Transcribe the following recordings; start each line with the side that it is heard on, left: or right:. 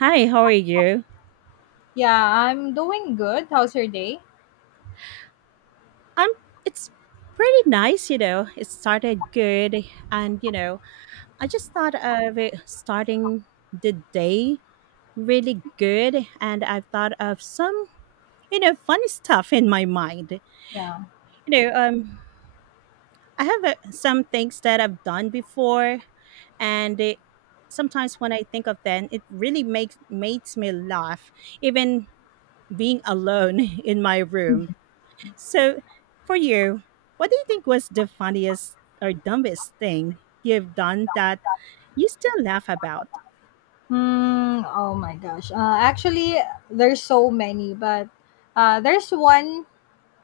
right: Hi, how are you?
left: Yeah, I'm doing good. How's your day?
right: I'm. It's pretty nice, you know. It started good, and I just thought of it starting the day really good, and I've thought of some, funny stuff in my mind.
left: Yeah.
right: You know, um, I have some things that I've done before, and it, sometimes when I think of them, it really makes me laugh, even being alone in my room. So, for you, what do you think was the funniest or dumbest thing you've done that you still laugh about?
left: Hmm. Oh my gosh. Actually, there's so many, but there's one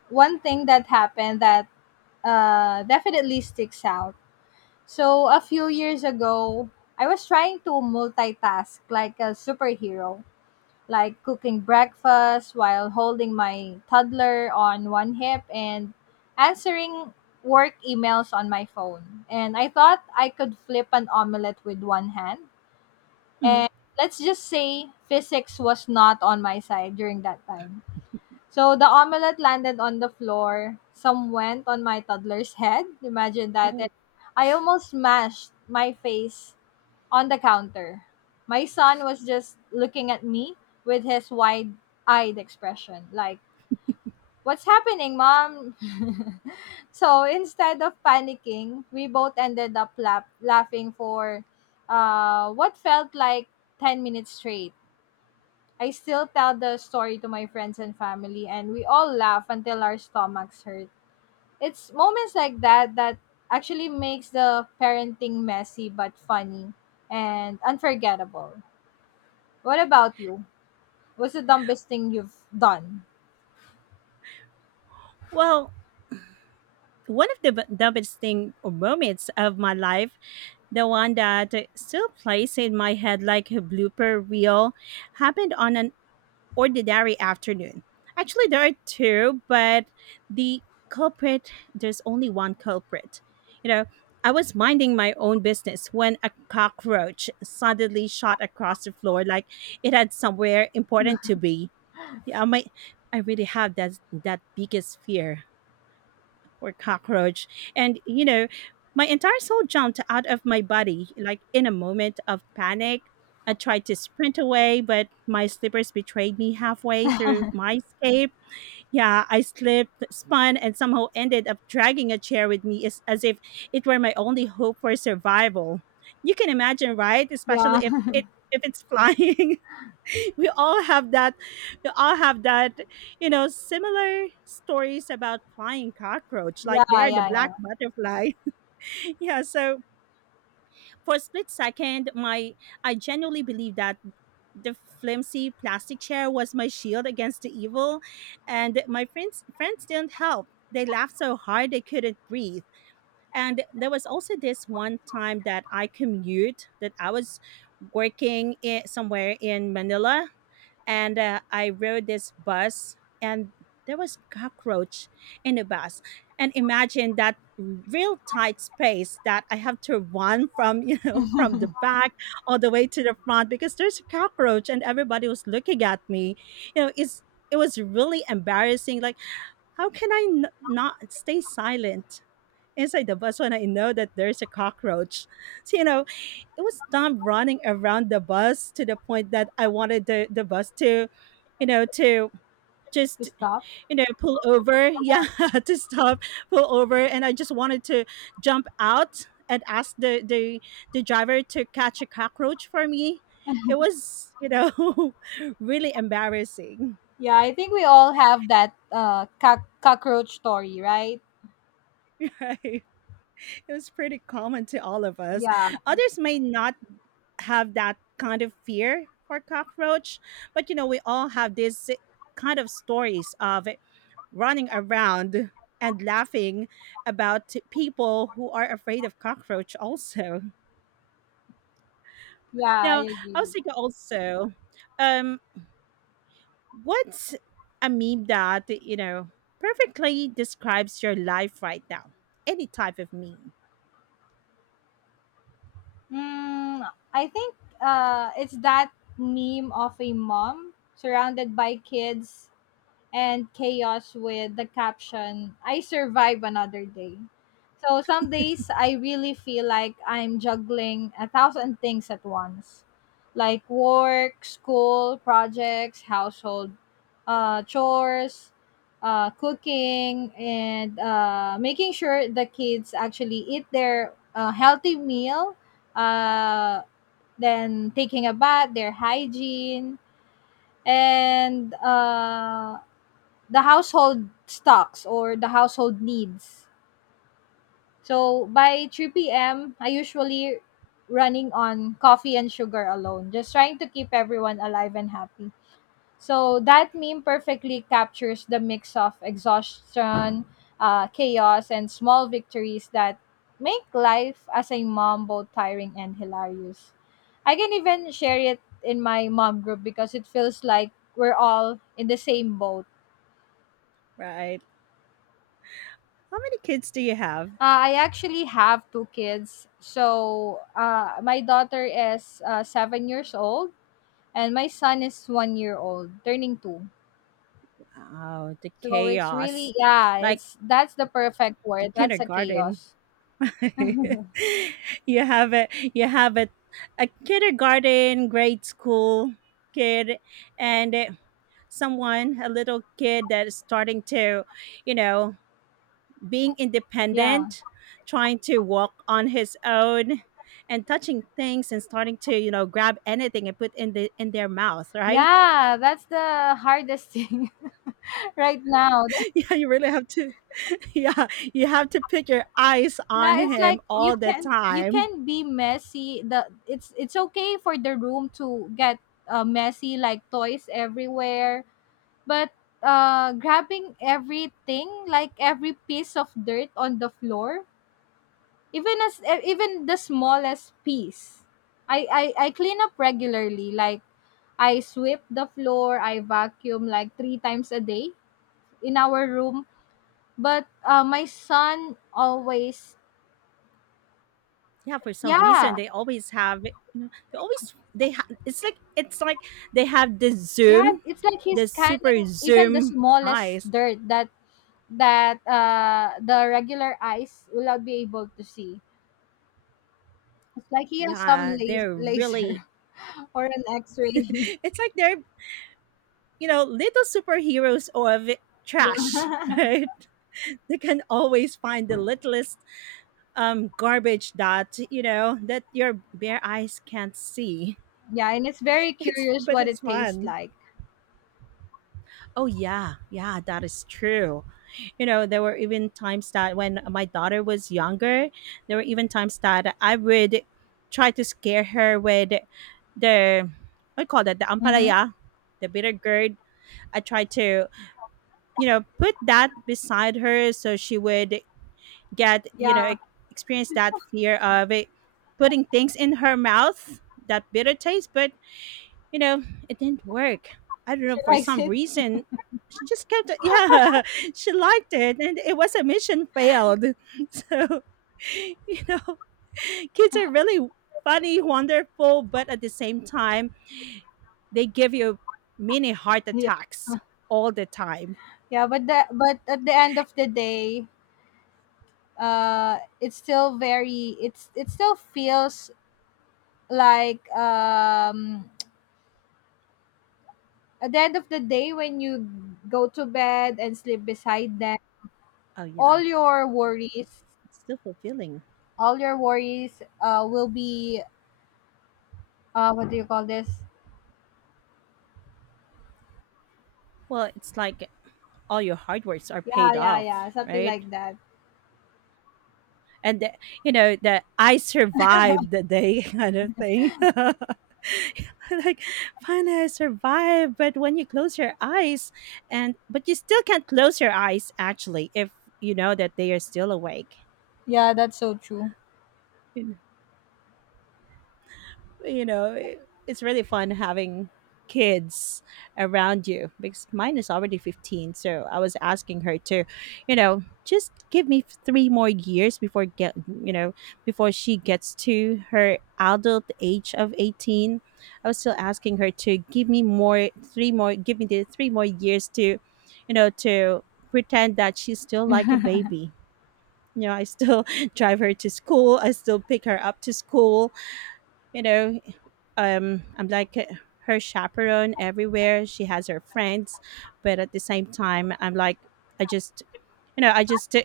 left: one thing that happened that definitely sticks out. So a few years ago, I was trying to multitask like a superhero, like cooking breakfast while holding my toddler on one hip and answering work emails on my phone. And I thought I could flip an omelette with one hand.
right: Mhm.
left: And let's just say physics was not on my side during that time. So the omelette landed on the floor. Some went on my toddler's head. Imagine that. And I almost smashed my face on the counter. My son was just looking at me with his wide eyed expression, like, "What's happening, mom?" So instead of panicking, we both ended up laughing for what felt like 10 minutes straight. I still tell the story to my friends and family, and we all laugh until our stomachs hurt. It's moments like that that actually makes the parenting messy but funny and unforgettable. What about you? What's the dumbest thing you've done?
right: Well, one of the dumbest thing or moments of my life, the one that still plays in my head like a blooper reel, happened on an ordinary afternoon. Actually, there are two, but the culprit, there's only one culprit. You know, I was minding my own business when a cockroach suddenly shot across the floor like it had somewhere important to be. Yeah, I really have that biggest fear or cockroach. And, you know, my entire soul jumped out of my body, like in a moment of panic. I tried to sprint away, but my slippers betrayed me halfway through my escape. Yeah, I slipped, spun, and somehow ended up dragging a chair with me as if it were my only hope for survival. You can imagine, right?
left: Yeah.
right: Especially if it's flying. we all have that we all have that, you know, similar stories about flying cockroach,
left: Yeah,
right: like they're the black
left: yeah,
right: butterfly. Yeah, so for a split second my I genuinely believe that the flimsy plastic chair was my shield against the evil, and my friends didn't help. They laughed so hard they couldn't breathe. And there was also this one time that I commute that I was working in somewhere in Manila, and I rode this bus, and there was cockroach in the bus. And imagine that real tight space that I have to run from, you know, from the
left: yeah.
right: back all the way to the front because there's a cockroach and everybody was looking at me. You know, it was really embarrassing. Like, how can I not stay silent inside the bus when I know that there's a cockroach? So, you know, it was Dom running around the bus to the point that I wanted the bus to, you know, to
left: To
right: just,
left: stop.
right: you know, pull over. Yeah, to stop, pull over. And I just wanted to jump out and ask the the driver to catch a cockroach for me. It was, you know, really embarrassing.
left: Yeah, I think we all have that cockroach story, right?
right: Right, it was pretty common to all of us.
left: Yeah,
right: Others may not have that kind of fear for cockroach, but you know, we all have this kind of stories of running around and laughing about people who are afraid of cockroach also.
left: yeah,
right: Now
left: I
right: I
left: agree
right: was thinking also, um what's a meme that, you know, perfectly describes your life right now? Any type of meme?
left: Mm, I think it's that meme of a mom surrounded by kids and chaos with the caption, "I survive another day." So some days I really feel like I'm juggling a thousand things at once, like work, school, projects, household chores, cooking, and making sure the kids actually eat their healthy meal, uh, then taking a bath, their hygiene, and the household stocks or the household needs. So by 3 p.m., I usually running on coffee and sugar alone, just trying to keep everyone alive and happy. So that meme perfectly captures the mix of exhaustion, chaos, and small victories that make life as a mom both tiring and hilarious. I can even share it in my mom group because it feels like we're all in the same boat.
right: Right. How many kids do you have?
left: I actually have two kids. So my daughter is 7 years old, and my son is 1 year old, turning 2.
right: Oh, the
left: So it's
right: chaos.
left: really, yeah,
right: Like
left: it's that's the perfect
right: the
left: word. That's a
right: kindergarten.
left: chaos.
right: you have a, you have a kindergarten, grade school kid, and someone, a little kid that is starting to, you know, being
left: Yeah,
right: independent, trying to walk on his own and touching things and starting to, you know, grab anything and put in the in their mouth, right?
left: yeah, that's the hardest thing right now.
right: Yeah, you really have to yeah, you have to put your eyes on
left: Yeah, it's
right: him
left: like
right: all the
left: you
right: time.
left: can be messy. The It's okay for the room to get messy, like toys everywhere. But grabbing everything, like every piece of dirt on the floor, even even the smallest piece, I clean up regularly. Like I sweep the floor, I vacuum like three times a day in our room. But my son always,
right: Yeah, for some reason
left: yeah,
right: they always have, you know, they always they it's like they have the
left: yeah,
right: zoom,
left: it's like he's
right: the super
left: scanning even the
right: zoom
left: smallest
right: eyes.
left: dirt that the regular eyes will not be able to see. It's like he has some
right: Yeah, they're really
left: laser or an X-ray.
right: it's like they're, you know, little superheroes of trash,
left: Yeah.
right: right? They can always find the littlest garbage that, you know, that your bare eyes can't see.
left: Yeah, and it's very curious what
right: It's
left: it tastes
right: fun.
left: like.
right: Oh yeah, yeah, that is true. You know, there were even times that when my daughter was younger, there were even times that I would try to scare her with the, what do you call that, the
left: Mm-hmm.
right: ampalaya, the bitter gourd. I tried to, you know, put that beside her so she would get, you
left: Yeah,
right: know, experience that fear of it, putting things in her mouth, that bitter taste. But you know, it didn't work. I don't
left: she
right: know, for
left: likes
right: some
left: it.
right: reason she just kept yeah, she liked it, and it was a mission failed. So you know, kids are really funny, wonderful, but at the same time, they give you mini heart
left: Yeah,
right: attacks all the time.
left: yeah, but the but at the end of the day, it's still very it still feels like at the end of the day when you go to bed and sleep beside them,
right: Oh
left: all
right: yeah,
left: your worries,
right: it's still fulfilling.
left: will be what do you call this?
right: Well, it's like all your hard works are
left: Yeah,
right: paid
left: yeah,
right: off,
left: yeah, something
right: right?
left: like that.
right: And the, you know that I survived the day kind of thing. Like, finally I survived. But when you close your eyes, and but you still can't close your eyes actually if you know that they are still awake.
left: Yeah, that's so true.
right: You know, it, it's really fun having kids around you because mine is already 15, so I was asking her to, you know, just give me three more years before get, you know, before she gets to her adult age of 18. I was still asking her to give me more three more give me the three more years to, you know, to pretend that she's still like a baby. You know, I still drive her to school. I still pick her up to school, you know. I'm like her chaperone everywhere. She has her friends, but at the same time, I'm like, I just you know, I just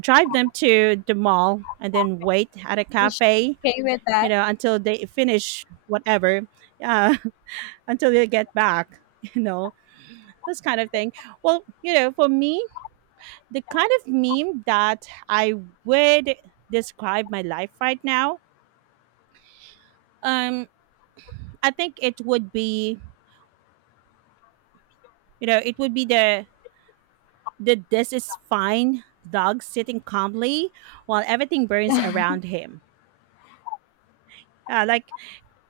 right: drive them to the mall and then wait at a
left: Just
right: cafe,
left: okay with
right: you
left: that.
right: know, until they finish whatever, uh, until they get back, you know, this kind of thing. Well, you know, for me, the kind of meme that I would describe my life right now, um, I think it would be, you know, it would be the, that this is fine dog sitting calmly while everything burns around him. Like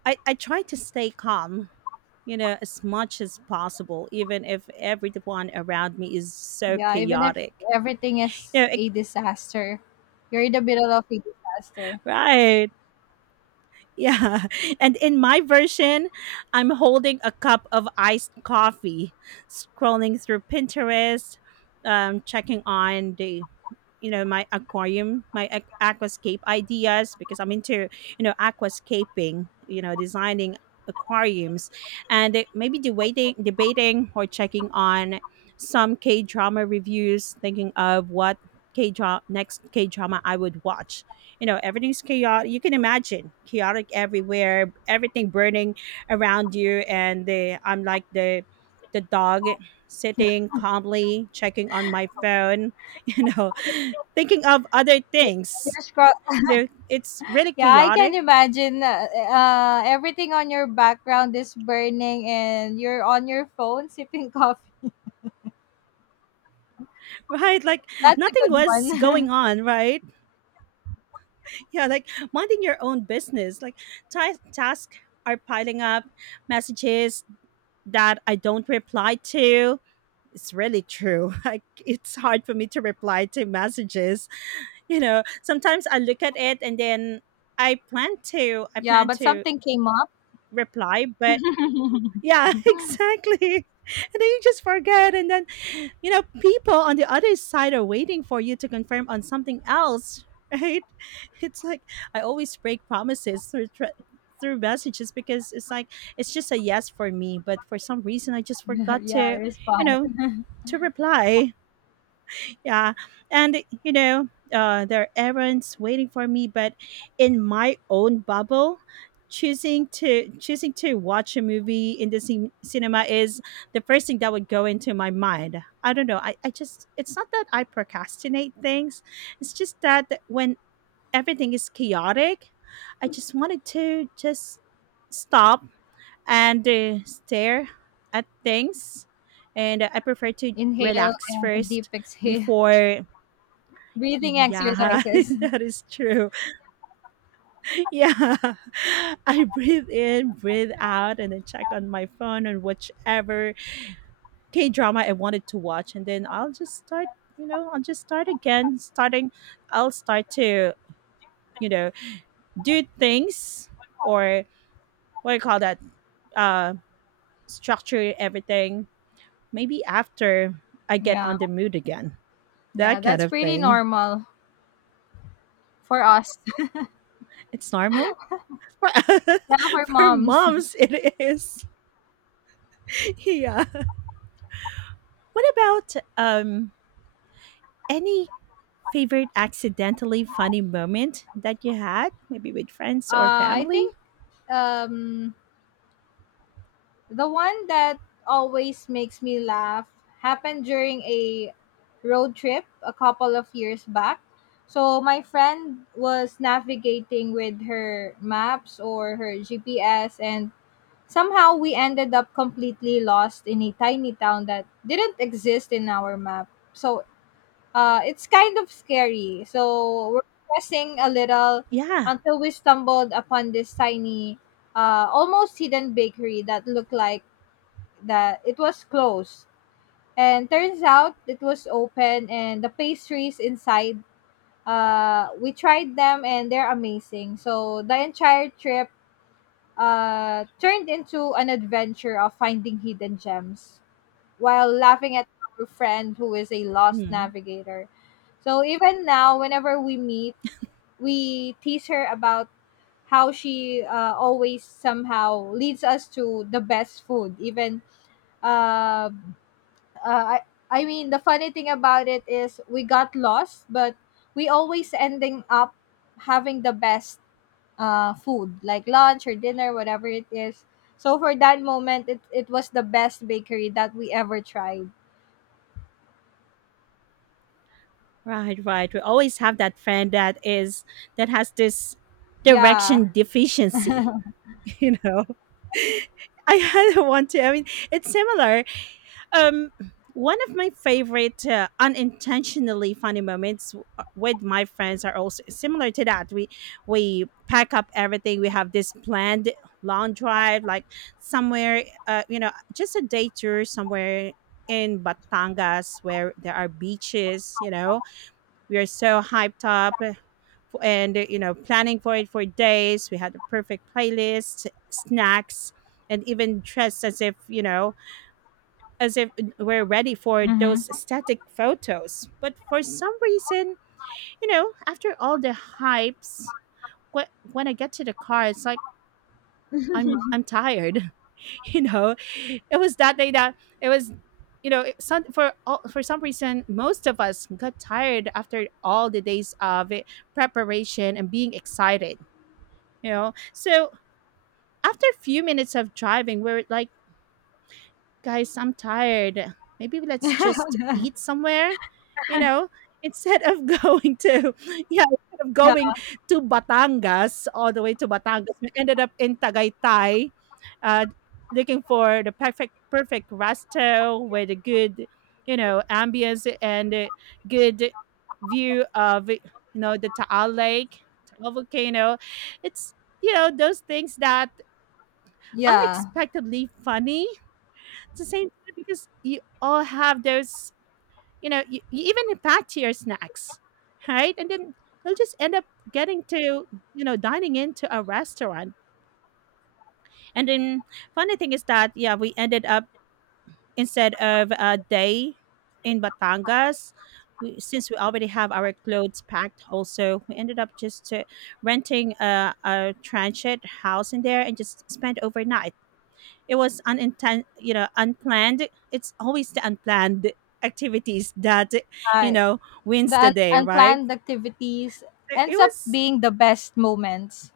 right: I try to stay calm, you know, as much as possible, even if everyone around me is so
left: Yeah, even if
right: chaotic.
left: everything
right: You
left: is
right: know, it,
left: a disaster, you're in the middle of a disaster.
right: right. Yeah. And in my version, I'm holding a cup of iced coffee, scrolling through Pinterest, checking on the, you know, my aquarium, my aquascape ideas, because I'm into, you know, aquascaping, you know, designing aquariums. And maybe debating or checking on some K drama reviews, thinking of what k drama next K drama I would watch. You know, everything's chaotic. You can imagine chaotic everywhere, everything burning around you, and the I'm like the dog sitting calmly, checking on my phone, you know, thinking of other
left: Yeah.
right: things.
left: Just cro-
right: You It's really
left: yeah, I can
right: chaotic.
left: imagine everything on your background is burning and you're on your phone sipping coffee.
right: Right? Like
left: That's
right: nothing
left: a good
right: was going
left: one.
right: on, right? Yeah, like minding your own business. Like tasks are piling up, messages that I don't reply to. It's really true. Like it's hard for me to reply to messages. You know, sometimes I look at it and then I
left: Yeah,
right: plan
left: but
right: to
left: something came up.
right: reply, but yeah, exactly. And then you just forget, and then, you know, people on the other side are waiting for you to confirm on something else, right? It's like I always break promises through tr through messages, because it's like it's just a yes for me, but for some reason I just forgot
left: Yeah,
right: to, you
left: respond.
right: know, to reply. Yeah. And, you know, there are errands waiting for me, but in my own bubble, choosing to watch a movie in the cinema is the first thing that would go into my mind. I don't know, I just, it's not that I procrastinate things. It's just that when everything is chaotic, I just wanted to just stop and stare at things, and I prefer to
left: Inhale
right: relax
left: and a deep
right: first
left: exhale.
right: before.
left: Breathing
right: Yeah,
left: exercises.
right: that is true. Yeah. I breathe in, breathe out, and then check on my phone and whichever K drama I wanted to watch. And then I'll just start, you know, I'll just start again. Starting, I'll start to, you know, do things, or what do you call that? Uh, structure everything. Maybe after I get
left: Yeah.
right: on the mood again.
left: Yeah,
right: That kind
left: that's
right: of
left: pretty
right: thing.
left: normal for us.
right: It's normal. For,
left: Yeah, for
right: for
left: moms.
right: moms, it is. Yeah. What about any favorite accidentally funny moment that you had, maybe with friends or
left: I
right: family?
left: think um, the one that always makes me laugh happened during a road trip a couple of years back. So my friend was navigating with her maps or her GPS, and somehow we ended up completely lost in a tiny town that didn't exist in our map. So it's kind of scary. So we're pressing a little
right: Yeah.
left: until we stumbled upon this tiny, almost hidden bakery that looked like that it was closed. And turns out it was open, and the pastries inside, we tried them and they're amazing. So the entire trip turned into an adventure of finding hidden gems, while laughing at our friend who is a lost
right: Mm.
left: navigator. So even now, whenever we meet, we tease her about how she always somehow leads us to the best food. Uh, uh, I, I mean, the funny thing about it is we got lost, but we always ending up having the best food, like lunch or dinner, whatever it is. So for that moment, it was the best bakery that we ever tried.
right: Right, right. We always have that friend that is that has this
left: Yeah.
right: direction deficiency, you know. I had one too. I mean, it's similar. Um, one of my favorite unintentionally funny moments with my friends are also similar to that. We pack up everything. We have this planned long drive like somewhere, just a day tour somewhere in Batangas where there are beaches. We are so hyped up and planning for it for days. We had the perfect playlist, snacks, and even dressed as if we're ready for those static photos. But for some reason, after all the hypes, when I get to the car, it's like, I'm tired. You know, it was that day that it was, for some reason, most of us got tired after all the days of it, preparation and being excited. So after a few minutes of driving, we're like, guys, I'm tired. Maybe let's just eat somewhere, you know, instead of yeah, instead of
left: Yeah,
right: going to Batangas, all the way to Batangas, we ended up in Tagaytay, uh, looking for the perfect, perfect resto with a good ambience and a good view of the Taal Lake, Taal volcano. It's those things that
left: yeah.
right: unexpectedly funny it's the same thing because you all have those. You even pack to your snacks, right? And then you'll just end up getting to, dining into a restaurant. And then funny thing is that, yeah, we ended up instead of a day in Batangas. We, since we already have our clothes packed also, we ended up just renting a transient house in there and just spent overnight. It was unplanned. It's always the unplanned activities that
left: I,
right: wins
left: the
right: the
left: un-
right: day, right?
left: unplanned activities
right: it
left: ends up
right: was
left: being the best moments.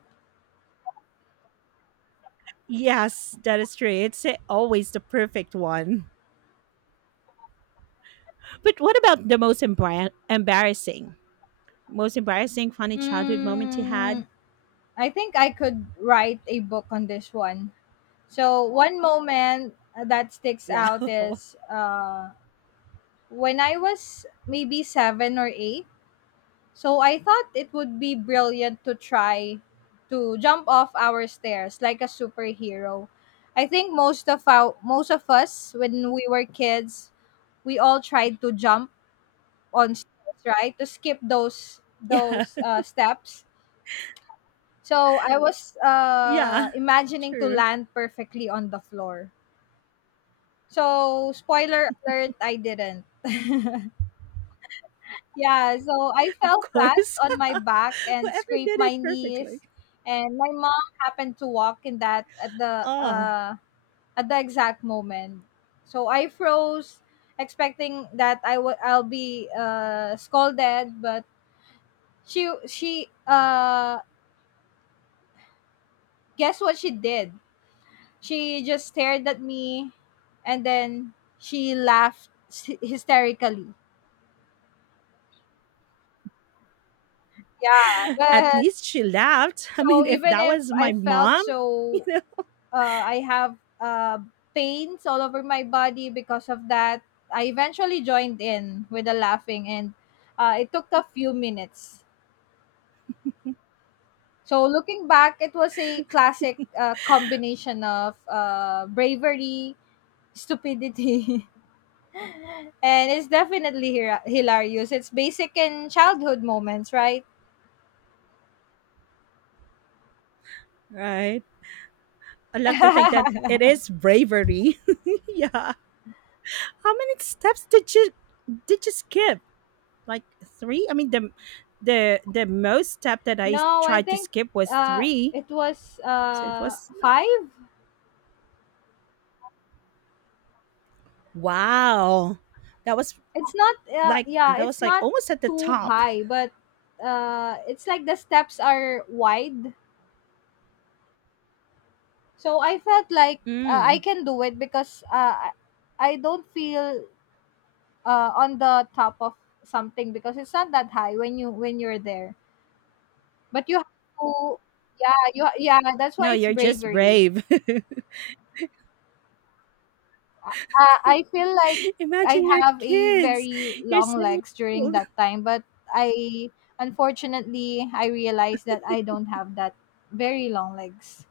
right: yes that is true. It's always the perfect one. But what about the most embarrassing funny childhood moment you had?
left: Mm, I think I could write a book on this one. So one moment that sticks out
right: Wow.
left: is when I was maybe 7 or 8. So I thought it would be brilliant to try to jump off our stairs like a superhero. I think most of us when we were kids, we all tried to jump on stairs, right? To skip those
right: Yeah,
left: those steps. So I was
right: yeah,
left: imagining to
right: true,
left: land perfectly on the floor. So spoiler alert, I didn't. Yeah, so I
right: of
left: fell flat
right: course.
left: on my back and
right: Whoever
left: scraped
right: did it
left: my
right: perfectly.
left: knees, and my mom happened to walk in that
right: Oh,
left: at the exact moment. So I froze, expecting that I'll be scolded, but she guess what she did? She just stared at me, and then she laughed hysterically. Yeah,
right: at
left: but
right: least she laughed. I mean,
left: so
right: if
left: even
right: that
left: if
right: was
left: I
right: my
left: felt
right: mom. you
left: so,
right: know
left: I have pains all over my body because of that. I eventually joined in with the laughing, and it took a few minutes. So looking back, it was a classic combination of bravery, stupidity, and it's definitely hilarious. It's basic in childhood moments, right?
right: Right. I love to think that it is bravery. Yeah. How many steps did you skip? Like three? I mean the most step that I
left: No, I
right: tried to
left: think
right: skip was
left: uh,
right: three.
left: it was
right: So it was
left: five.
right: wow. That was
left: It's not
right: like
left: Yeah,
right: that was
left: it's
right: like
left: not
right: almost at the
left: too
right: top.
left: high, but it's like the steps are wide. So I felt like I
right: Mm.
left: can do it because I don't feel on the top of something because it's not that high when you when you're there. But you have to, yeah, you yeah, that's why
right: No,
left: it's
right: you're just
left: bravery.
right: brave.
left: I feel like I
right: Imagine your
left: have a
right: kids.
left: very
right: You're
left: long
right: 7 years
left: legs during
right: old.
left: that time, but I unfortunately I realized that I don't have that very long legs.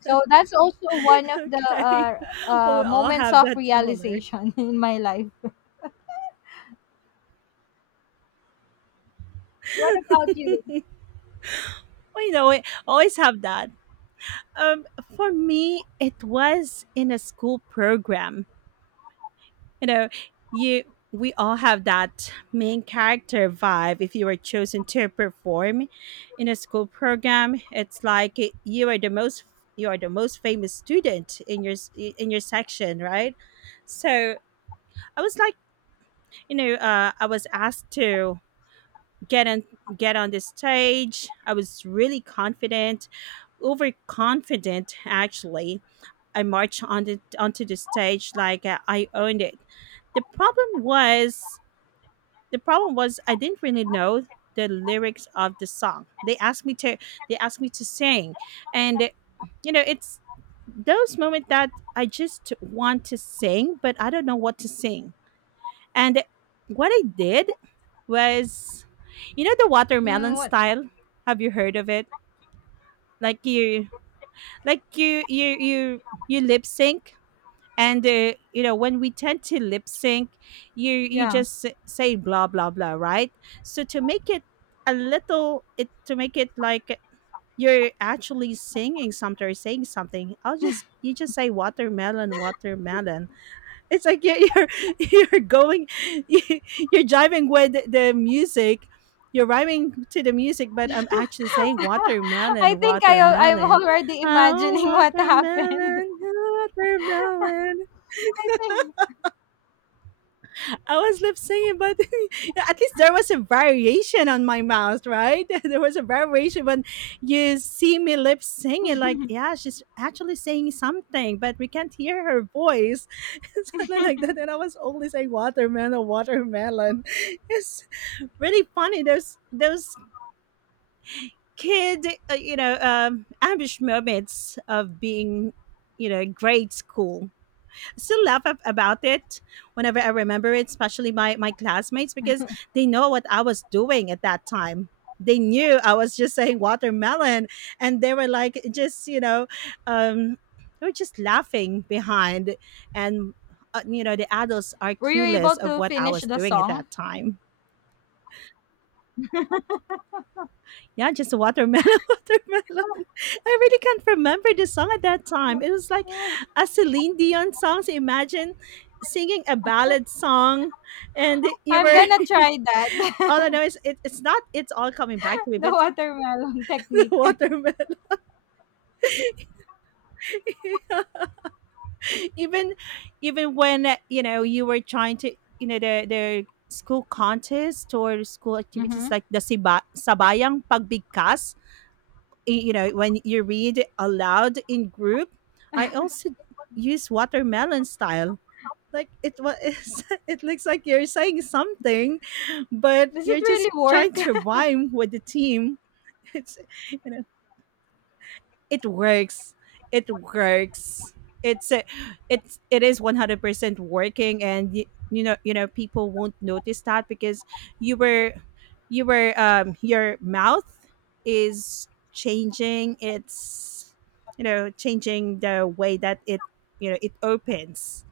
left: So that's also one of the
right: Okay. Well, we all
left: moments
right: have
left: of
right: that similar.
left: realization in my life. What about you?
right: Well, we always have that. Um, for me, it was in a school program. You know, you we all have that main character vibe if you were chosen to perform in a school program. It's like you are the most famous student in your section, right? So I was like, I was asked to get on get on the stage. I was really confident, overconfident actually. I marched onto the stage like I owned it. The problem was the problem was I didn't really know the lyrics of the song. They asked me to sing, and it's those moments that I just want to sing, but I don't know what to sing. And what I did was, the watermelon
left: Mm, what?
right: style. Have you heard of it? Like you, you lip sync. And when we tend to lip sync, you you
left: Yeah.
right: just s- say blah blah blah, right? So to make it like you're actually singing something or saying something. I'll just you just say watermelon, watermelon. It's like you're you're going you're jiving with the music. You're rhyming to the music, but I'm actually saying
left: I
right: watermelon,
left: think I'm
right: watermelon.
left: already
right: Oh,
left: imagining what happened.
right: watermelon, watermelon.
left: I think.
right: I was lip singing, but at least there was a variation on my mouth, right? There was a variation when you see me lip singing, like, yeah, she's actually saying something, but we can't hear her voice. Something like that. And I was only saying watermelon, watermelon. It's really funny. Those kid ambush moments of being grade school, still laugh about it whenever I remember it, especially my classmates because they know what I was doing at that time. They knew I was just saying watermelon, and they were like, just you know, um, they were just laughing behind, and the adults are
left: Were you
right: clueless
left: able
right: of
left: to
right: what I
left: finish
right: was
left: the
right: doing at
left: song?
right: that time. Yeah, just a watermelon, watermelon. I really can't remember the song at that time. It was like a Celine Dion song. So imagine singing a ballad song, and you
left: I'm
right: were
left: gonna try
right: all I
left: that.
right: know is it's not. It's all coming back to me,
left: The
right: but
left: watermelon
right: the
left: technique.
right: watermelon. even even when you were trying to the school contest or school activities,
left: Mhm.
right: like the sabayang pagbigkas, when you read aloud in group, I also use watermelon style. Like it was, it looks like you're saying something, but
left: Does it
right: you're just
left: really
right: trying
left: work?
right: to rhyme with the team. It's you know it works it works. It's a, it's it is 100% working, and people won't notice that because you were you were your mouth is changing. It's changing the way that it you know it opens.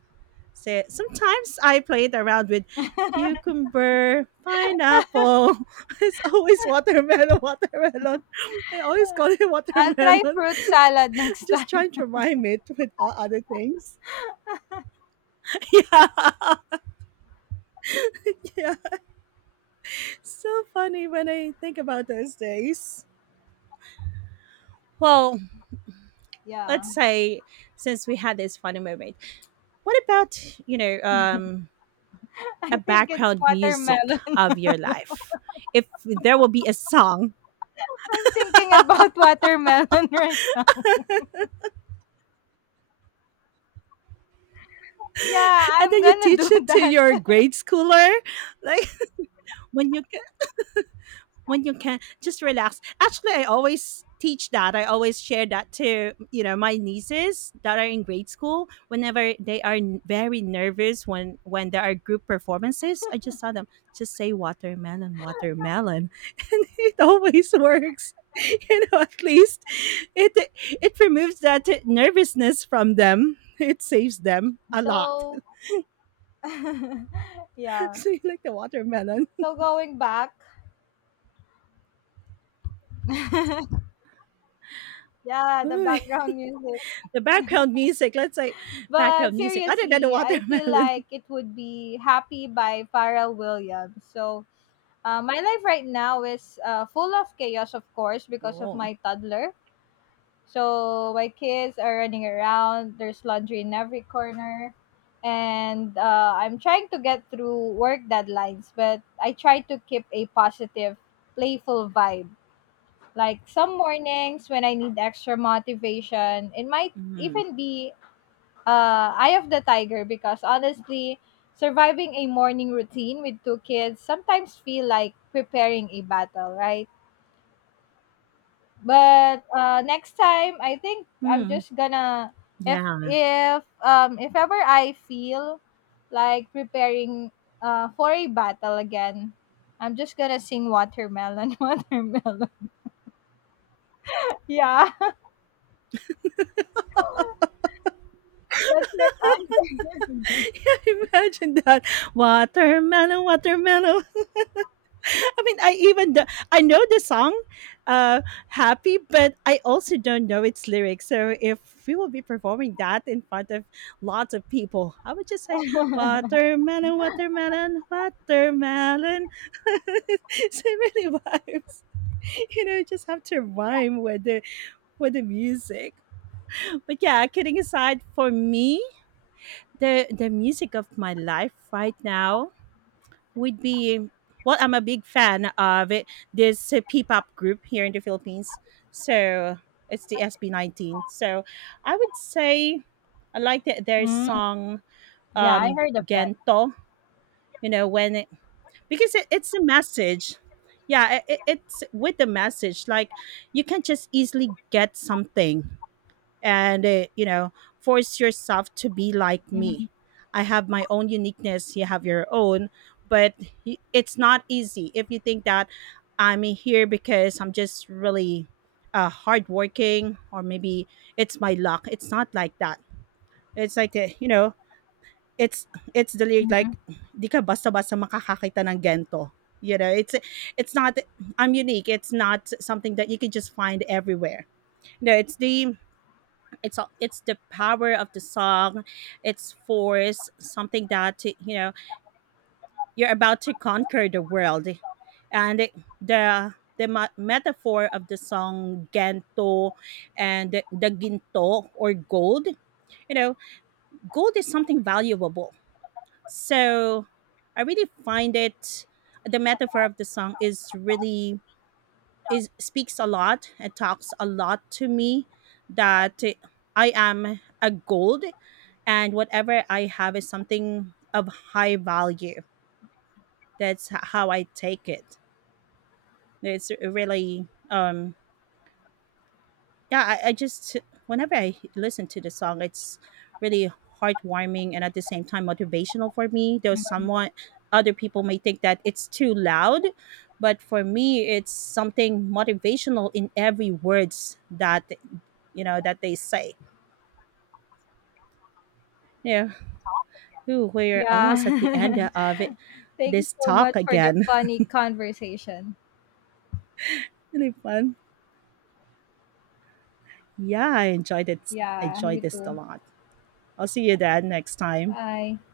right: So sometimes I played around with cucumber, pineapple. It's always watermelon, watermelon. I always call it
left: I'll try
right: watermelon,
left: fruit salad next
right: just
left: time.
right: trying to rhyme it with all other things. Yeah. Yeah. So funny when I think about those days. Well,
left: Yeah,
right: let's say since we had this funny moment, what about, you know, um,
left: I
right: a
left: think it's
right: background music
left: watermelon.
right: of your life? If there will be a song.
left: I'm thinking about watermelon right now. Yeah,
right: And
left: I'm
right: then you
left: gonna
right: teach
left: do
right: it to
left: that.
right: your grade schooler. Like when you when you can just relax, actually I always share that to my nieces that are in grade school. Whenever they are very nervous when there are group performances, I just tell them, just say watermelon, watermelon. And it always works. At least it it removes that nervousness from them. It saves them a lot.
left: So, yeah.
right: So you like the watermelon.
left: So going back, yeah, the background music.
right: The background music, let's say background
left: But
right: music other than the
left: seriously, I feel
right: watermelon.
left: like it would be Happy by Pharrell Williams. So my life right now is full of chaos, of course, because of
right: Oh.
left: my toddler. So my kids are running around. There's laundry in every corner, and I'm trying to get through work deadlines. But I try to keep a positive, playful vibe. Like some mornings when I need extra motivation, it might
right: Mhm.
left: even be Eye of the Tiger because honestly, surviving a morning routine with two kids sometimes feel like preparing a battle, right? But next time, I think I'm
right: Hmm.
left: just gonna— if
right: Yeah.
left: if ever I feel like preparing for a battle again, I'm just gonna sing watermelon, watermelon. Yeah, that's what I'm gonna do.
right: Yeah, imagine that. Watermelon, watermelon. I mean, I even do, I know the song, uh, "Happy," but I also don't know its lyrics. So if we will be performing that in front of lots of people, I would just say, "Watermelon, watermelon, watermelon." So it really vibes. Just have to rhyme with the music. But yeah, kidding aside, for me, the music of my life right now would be, well, I'm a big fan of it, this P-pop group here in the Philippines. So it's the SB19. So I would say I like that their
left: Mm,
right: song,
left: yeah, I heard of that.
right: Gento. You know when it, because it's a message. Yeah, it's with the message. Like you can just easily get something, and force yourself to be like
left: Mhm,
right: me. I have my own uniqueness, you have your own. But it's not easy. If you think that I'm here because I'm just really hardworking, or maybe it's my luck, it's not like that. It's like it's it's the lyric,
left: mhm,
right: like di ka basta-basta makakakita ng gento. You know it's it's not. I'm unique. It's not something that you can just find everywhere. No, it's the power of the song. Its force, something that you're about to conquer the world. And the metaphor of the song gento, and the ginto or gold. You know gold is something valuable. So I really find it, the metaphor of the song is really is speaks a lot. It talks a lot to me that I am a gold, and whatever I have is something of high value. That's how I take it. It's really, yeah, I just, whenever I listen to the song, it's really heartwarming and at the same time motivational for me. Though
left: mhm.
right: someone other people may think that it's too loud, but for me, it's something motivational in every words that that they say. Yeah, ooh, we're
left: Yeah.
right: almost at the end of it,
left: Thanks
right: this
left: so
right: talk
left: much for the
right: again.
left: funny conversation.
right: Really fun. Yeah, I enjoyed it. I
left: Yeah,
right: enjoyed
left: you
right: this a
left: too.
right: lot. I'll see you then next time.
left: Bye.